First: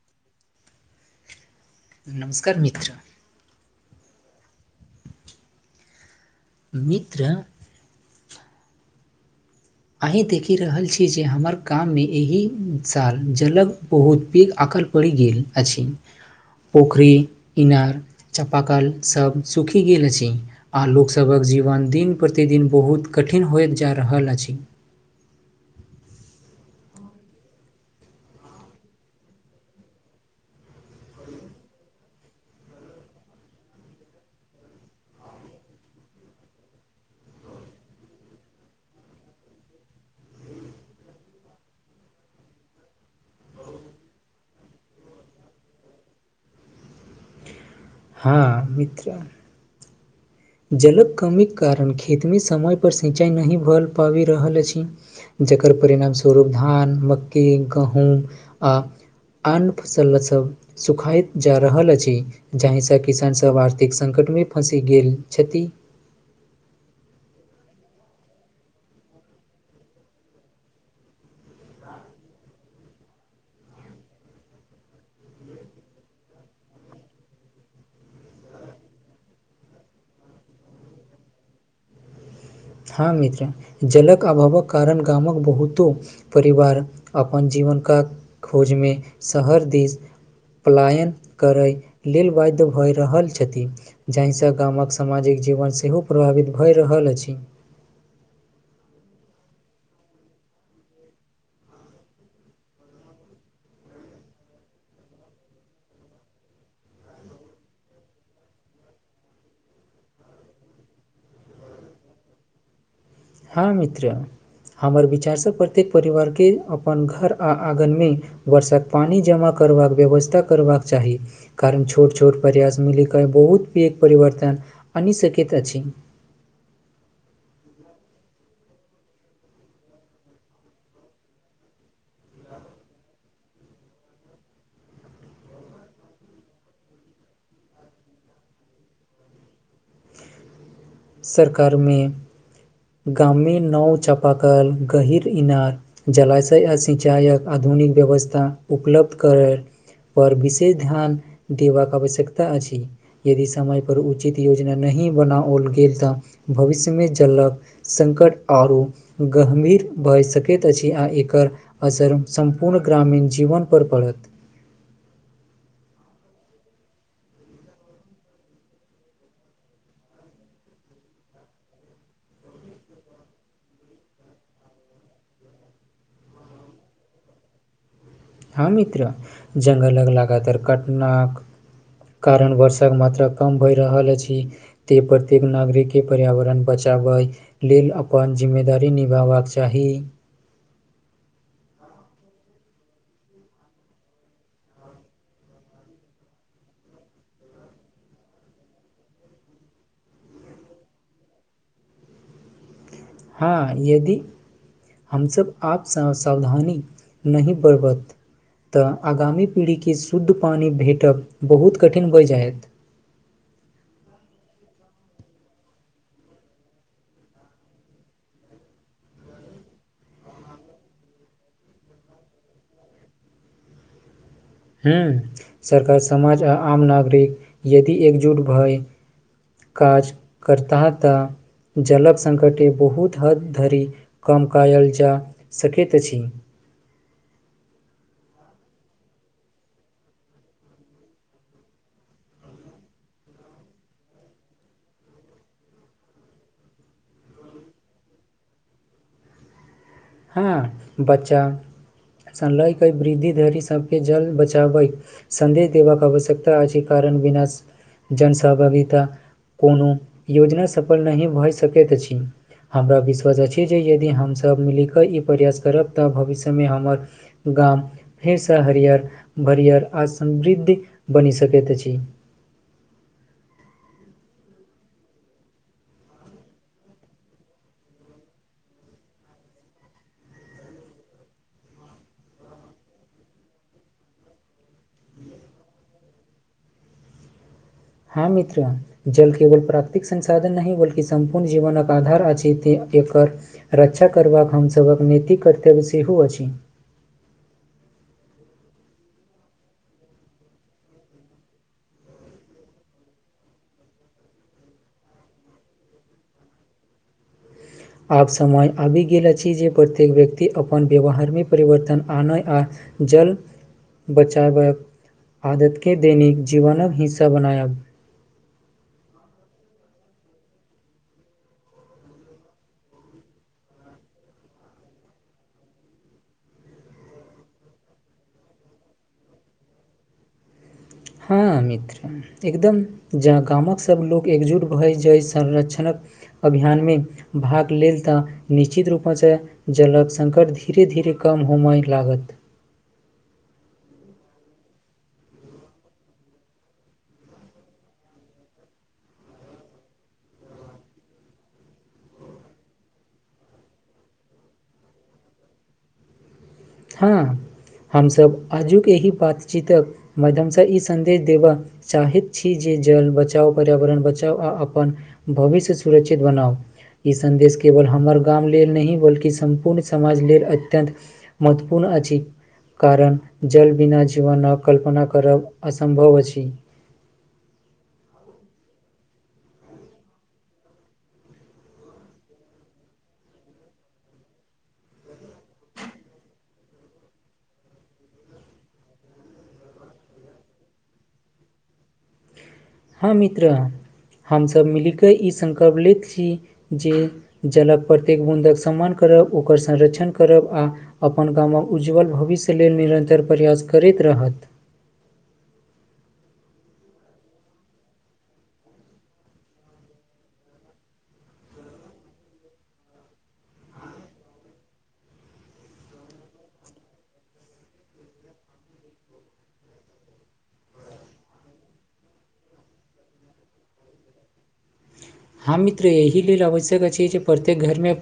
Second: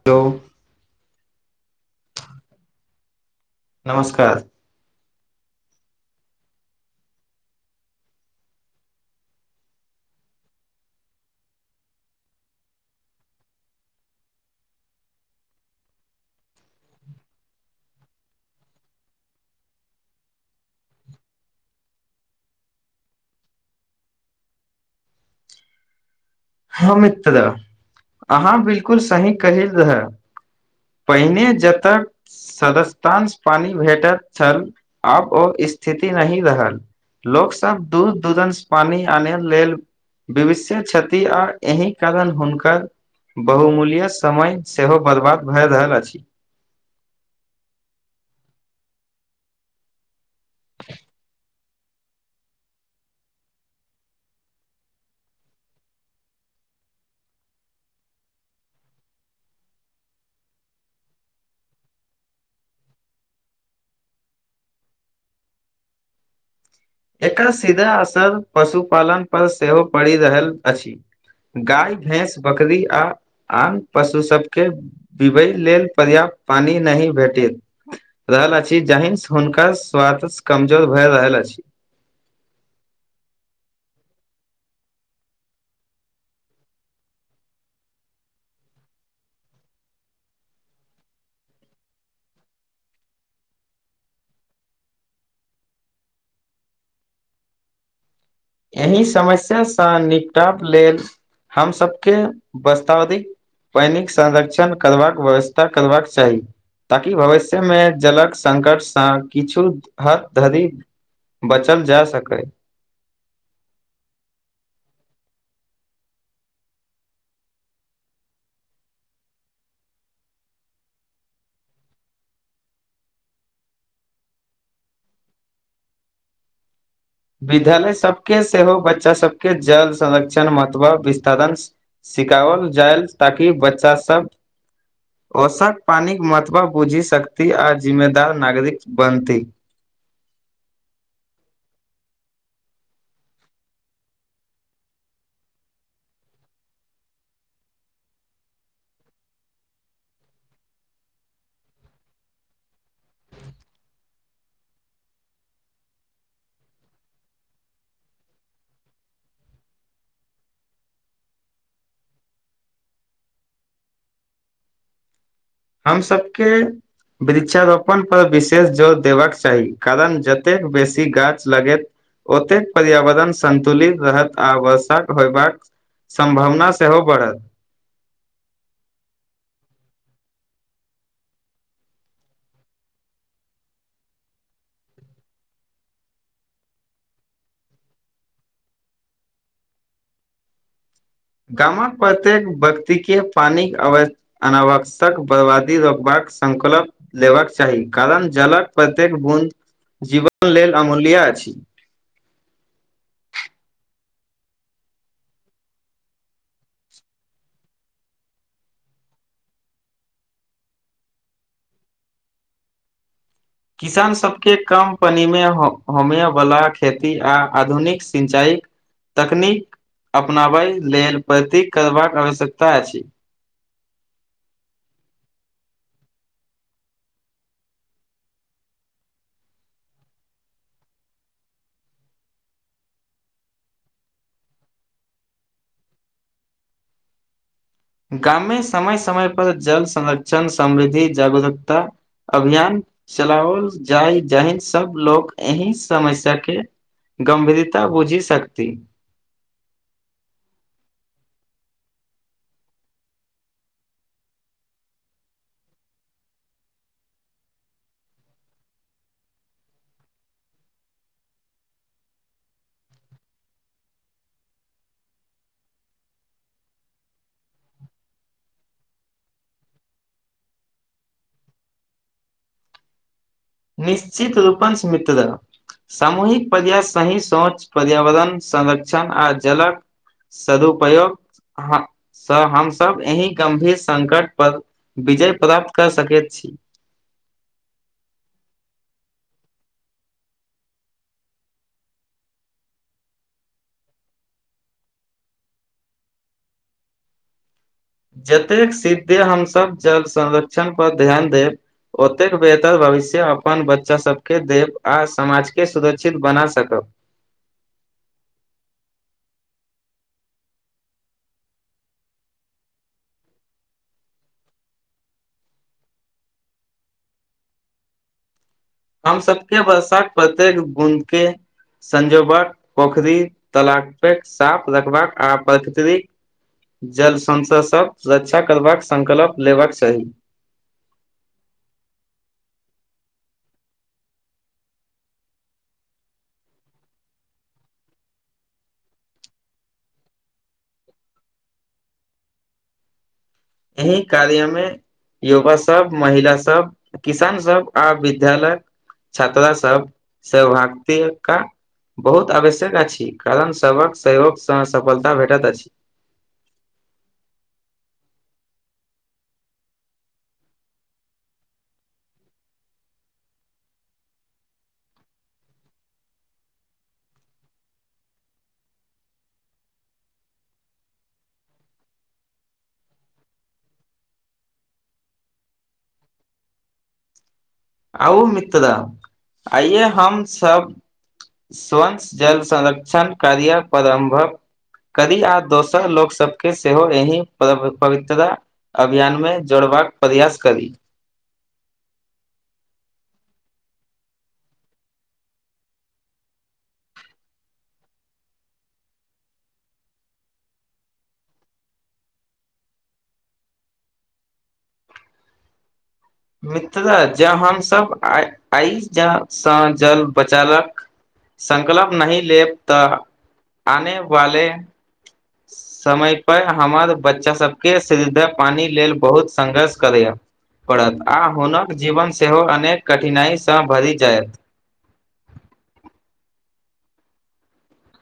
Hello. नमस्कार मित्र। नमस्कार। मित्र। अही देखि रहल छी जे हमर गाम में, एहि साल जलग बहुत पैघ अकल। परि गेल आछि, पुखरी इनार चापाकल सभ सूखी गेल अछि। आ लोकसभक जीवन दिन प्रतिदिन बहुत कठिन होइत जा रहल अछि। ह मित्र अहाँ बिल्कुल सही कहल रहे। पहिने जतय। सदस्यतांश पानी भेटल छल, आब ओ स्थिति नहि रहल। लोकसभ दूर- दुूरंस पानी आने लेल विविषे जैत। इ आर एहि कारण हुनकर बहुमूल्य समय सेहो बर्बाद भए रहल अछि। हँ मित्रा। जलक कमीके कारण खेतमे समयपर सिंचाइ नहि भऽ पाबि रहल अछि। जकर परिणाम स्वरूप धान मक्की गहूँम आ अन्य फसल सब सुखाइत जा रहल अछि। जाहिसँ किसानसभ आर्थिक सङ्कटमे फँसि गेल। क्षति एकर सीधा असर पशुपालन पर सेहो पड़ि रहल अछि। गाय भैंस बकरी आ आन पशु सबके पीबेय लेल पर्याप्त पानि नहि भेटैत रहल अछि जाहि हुनका स्वास्थ कमजोर भए रहल अछि। हँ मित्र जलक अभावक कारण गामक बहुतो परिवार अपन जीवनक का खोजमे शहर दिस पलायन करै लेल वैध भऽ रहल छथि। जाहिसँ गामक सामाजिक जीवन सेहो प्रभावित भए रहल अछि। एहि समस्या से निपटाब लेल हम सभके वस्तावधि पानिक संरक्षण करबाक व्यवस्था करबाक चाही। ताकि भविष्य में जलक संकटसँ किछु हद धरी बचल जाय सकै। हँ मित्र हमर विचारसँ प्रत्येक परिवारके अपन घर आ आँगनमे वर्षक पानि जमा करबाक व्यवस्था करबाक चाही। कारण छोट छोट परयास मिलिक बहुत पघ परवर्तन आनि सकैत अछि। विद्यालय सबके सेहो बच्चा सबके जल संरक्षण महत्व विस्तरण सिखावल जायल ताकि बच्चा सब वर्षाक पानिक महतबा बुझि सकथि आ जिम्मेदार नागरिक बनथि। सरकारमे गामी नओ चापा कल गहिर इनार जलाशय अ सिंचायक आधुनिक व्यवस्था उपलब्ध करे पर विशेष ध्यान देबाक आवश्यकता अछि। यदि समयपर उचित योजना नहि बनाओल गेल तऽ भविष्यमे जलक संकट आरो गम्भीर भए सकैत अछि आ एकर असर सम्पूर्ण ग्रामीण जीवनपर पड़त। हम सबके वृक्षारोपण पर विशेष जोर देबाक चाही कारण जतेक बेसी गाछ लगैत ओतेक पर्यावरण संन्तुलित रहत आ वर्षाक होयबाक सम्भावना सेहो बढ़त। हँ मित्र जंगलक लगातार कटनाक कारण वर्षाक मात्रा कम भऽ रहल अछि। त प्रत्येक नागरिकके पर्यावरण बचा लेल अपन जिम्मेदारी निभबाक चाही। गामक प्रत्येक व्यक्ति के पानी अव अनावश्यक बर्बादी रोकबाक संकलक लेबाक चाही कारण जलक प्रत्येक बूंद जीवन लेल अमूल्य अछि। हँ यदि हमसब आपसँ सावधानी नहि बरबत। तऽ आगामी पीढ़ीके शुद्ध पानि भेटब बहुत कठिन भऽ जायत। किसान सबके कम पानि मे हो [unintelligible] होमय वला खेती आ आधुनिक सिंचाई तकनीक अपनाबय लेल प्रती करबाक आवश्यकता अछि। हँ सरकार समाज आ आम नागरिक यदि एकजुट भए काज करता तऽ जलक सङ्कटे बहुत हद धरि कम कायल जा सकैत अछि। गाममे समय समय पर जल संरक्षण समृद्धि जागरूकता अभियान चलाओल जाय जहि सब लोग एहिह समस्या के गंभीरता बुझि सकती। हँ- बच्चा संलैके वृद्धि धरी सभके जल बचाबै संदेश देबाके आवश्यकता अछिी कारण बिना जन सहभागिता कोनो योजना सफल नहि भऽ सकैत अछि। हमरा विश्वास अछि जे यदि हमसभ मिलि कऽ ई प्रयास करब तऽ भविष्यमे हमर गाम फेरसँ हरियर बरियर आ समृद्ध बनि सकैत अछि। निश्चित रूपंसऽ मित्र। सामूहिक पर्यास सही सौच पर्यावरण संरक्षण आ जलक सदुपयोग ह हमसब एहि गंभीर संकट पर विजय प्राप्त कर सकैत छी। हा मित्र। जल केवल प्राकृतिक संसाधन नहि बल्कि सम्पूर्ण जीबनक आधार अछि एते एकर रक्षा करबाक हमसबक नैतिक कर्तव्य सेहो अछि। जतेक सिद्धे हमसब जल संरक्षण पर ध्यान देब ओतेक बेहतर भविष्य अपन बच्चासबकेँ देबऽ आ समाजके सुरक्षित बना सकब। आब समय आबि गेल अछि जे प्रत्येक व्यक्ति अपन बेबहारमे परिवर्तन आनै आ जल बचाबक आदत के दैनिक जीबनक हिस्सा बनायब। हम सबके वर्षाक प्रत्येक बूंद के संजोबक पोखरी तलाकके साफ रखबाक आ प्रकृतिरि जल संशय सब रक्षा करबाक संकल्प लेबाक चाही। हाँ मित्र। एकदम जहा गामक सब लोक एकजुट भैइ जाइ संरक्षणक अभियानमे भाग लेल तऽ निश्चित रूपासे जलक संकट धीरे धीरे कम होमाय लागत। एहि कार्यामे युवा सब, महिला सब, किसान सब, आ विद्यालय छात्रा सब सौभाग [inaudible] का बहुत आवश्यक अछि कारण सबहक सहयोगसँ सफलता भेटत अछि। हाँ, हमसब आजुक एहि बातचीतक मध्यमसँ इ सन्देश देबह चाहित छी जे जल बचाव पर्यावरण बचाव आ अपन भविष्य सुरक्षित बनाऊ। इ सन्देश केवल हमर गाँम लेल नहि बल्कि सम्पूर्ण समाज लेल अत्यन्त महतपूर्ण अछि। कारण जल बिना जीवन आ कल्पना करब असम्भब अछि। आउ मितरा आइये हम सब स्वंस जल संरक्षण कार्य परंभक करी आ दोसर लोक सबके सेहो एहि प्रभ- पवित्रता अभियान मे जोड़बाक प्रयास करी। हाँ मित्र हमसब मिलि के इ संकल्प लैत छी जे जलक प्रत्येक बूँदक सम्मान करब ओकर संरक्षण करब आ अपन गामक उज्जवल भविष्य लेल निरंन्तर प्रयास करैत रहत। मित्र जॅं हमसब आ आइ ज सँ जल बचइलक संकलप नहि लेब तऽ आने वाले समय पै हमर बच्चा सबके शिध पानि लेल बहुत संघर्ष करैय पड़त आ हुनक जीबन सेहो अनेक कठिनाइ सँ भरि जायत। हाँ मित्र एहि लेल आवश्यक अछि जे प्रत्येक घरमे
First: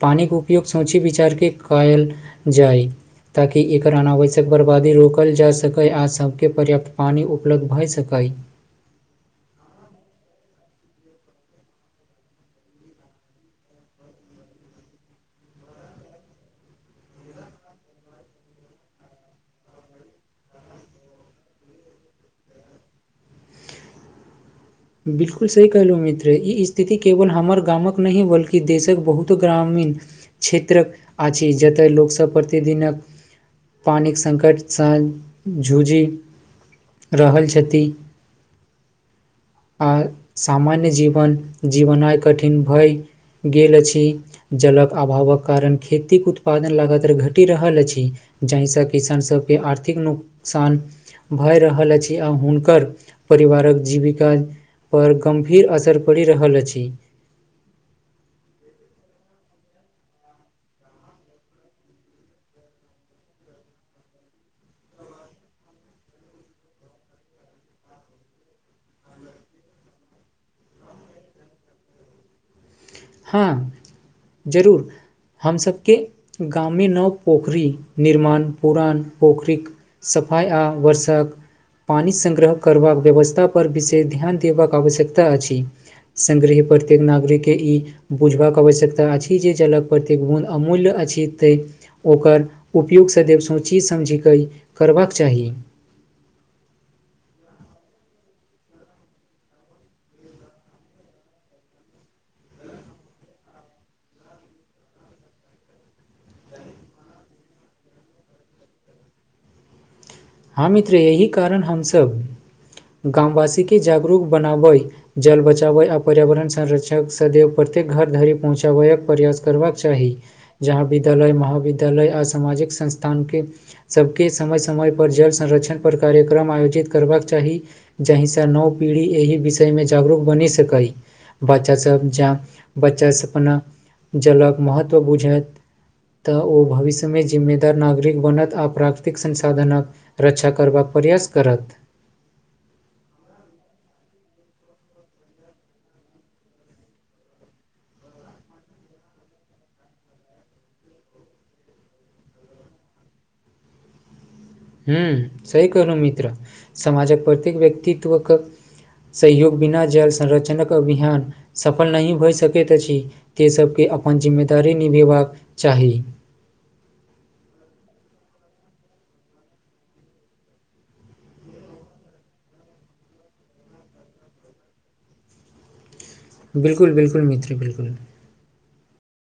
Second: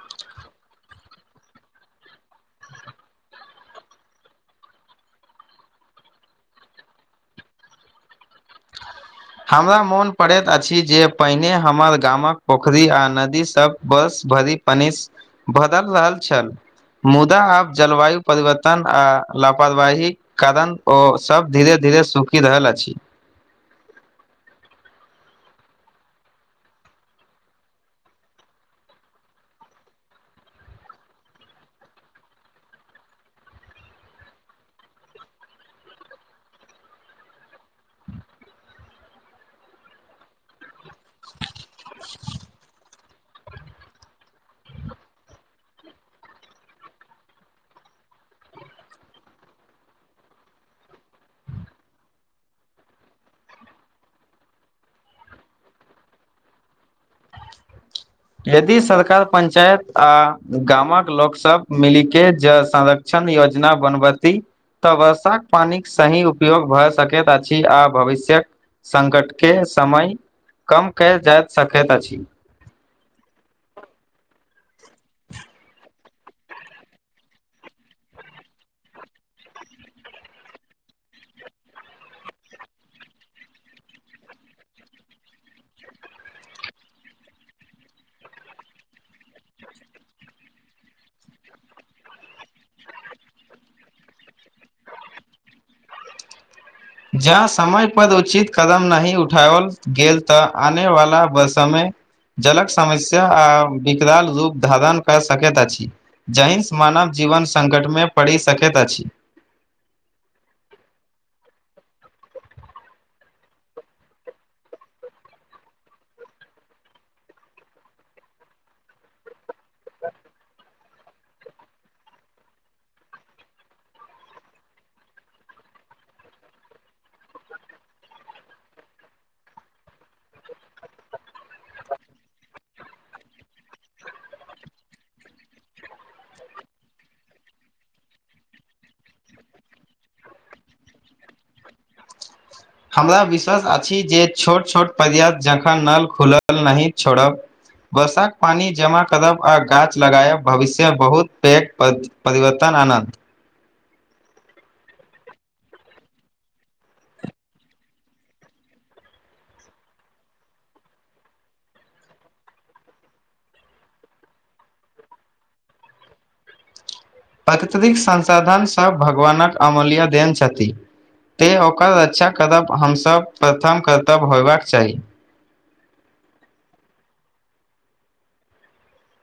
पानिक उप उपयोग सोची विचार के कयल जाय। ताकि एकर अनावश्यक बर्बादी रोकल जा सकइ आ सबके पर्याप्त पानि उपलब्ध भए सकइ। हमरा मोन पड़ैत अछि जे पहिने हमर गामक पोखरि आ नदी सब बर्स भरि पनिस भदल रहल छल। मुदा आब जलबायु परिवर्तन आ लापरवाही कारण ओ सब धीरे - धीरे सुखि रहल अछि। बिलकुल सही कहलहुँ मित्र इ स्थिति केवल हमर गामक नहि बल्कि देशक बहुतो ग्रामीण क्षेत्रक आछि जतय लोकसब प्रतिदिनक पानिक संकट सँ झूझि रहल छथि। आ सामान्य जीवन जीबनाइ कठिन भए गेल अछि। जलक अभावक कारण खेतीक उत्पादन लगातर घटि रहल अछि। जहिसँ किसान सबके आर्थिक नुकसान भए रहल अछि आ हुनकर परिवारक जीविका पर गम्भीर असर पड़ि रहल अछि। यदि सरकार पंचायत आ गामक लोक सब मिली के जल संर क्षण योजना बनबती। तऽ वर्षाक पानिक सही उपयोग भऽ सकैत अछि आ भविष्यक संकट के समय कम कयल जायत सकैत अछि। हाँ जरूर। हम सबके गाम मे नव पोखरी निर्माण पुरान पोखरिक सफाइ आ बर्षक पानी संग्रह करबाक व्यवस्था पर विशेष ध्यान देबक आवश्यकता अछि। संग्रही प्रत्येक नागरिक के ई बुझबाक आवश्यकता अछि जे जलक प्रत्येक बूंद अमूल्य अछि तैं ओकर उपयोग सदैव सोचि समझी करी करबाक चाही। जह समय पर उचित कदम नहि उठाओल गेल तऽ आने वाला ब समय जलक समस्या आ विकराल रूप धारण कऽ सकैत अछि। जहिंस मानव जीवन संकट मे पड़ि सकैत अछि। हँ मित्र यही कारण हमसब गाम वासी के जागरूक बनाबइ जल बचाबय आ पर्यावरण संरक्षक सदेव प्रत्येक घर धरि पहुँचाबयक प्रयास करबाक चाही। जहाँ विद्यालय महाविद्यालय आ समाजिक संस्थान के सबके समय- समय पर जल संरक्षण पर कार्यक्रम आयोजित करबाक चाही। जहि से नव पीढ़ी एहि विषयमे जागरूक बनि सकइ। बच्चासब जँ बच्चास अपना जलक महत्व बुझत। तऽ ओ भविष्यमें जिम्मेदार नागरिक बनत आ प्राकृतिक संसाधनके रक्षा करबाक प्रयास करत हमरा विश्वास अछि जे छोट छोट पर्याप्त जखन नल खुलल नहि छोड़ब वर्षाक पानी जमा करब आ गाछ लगायब भविष्य बहुत पेघ पद परिवर्तन आनत हूँ सही कहलुँ मित्र समाजक प्रत्येक व्यक्तित्वक सहयोग बिना जल संरक्षक अभियान सफल नहि होइ सकैत अछि। ते सबके अपन जिम्मेदारी निभेभाक चाही प्राकृतिक संसाधन सब भगवानक अमूल्य देन छथि। तैँ ओकर रक्षा करब हमसब प्रथम कर्तव्य होबाक चाही। बिल्कुल बिल्कुल मित्र बिल्कुल।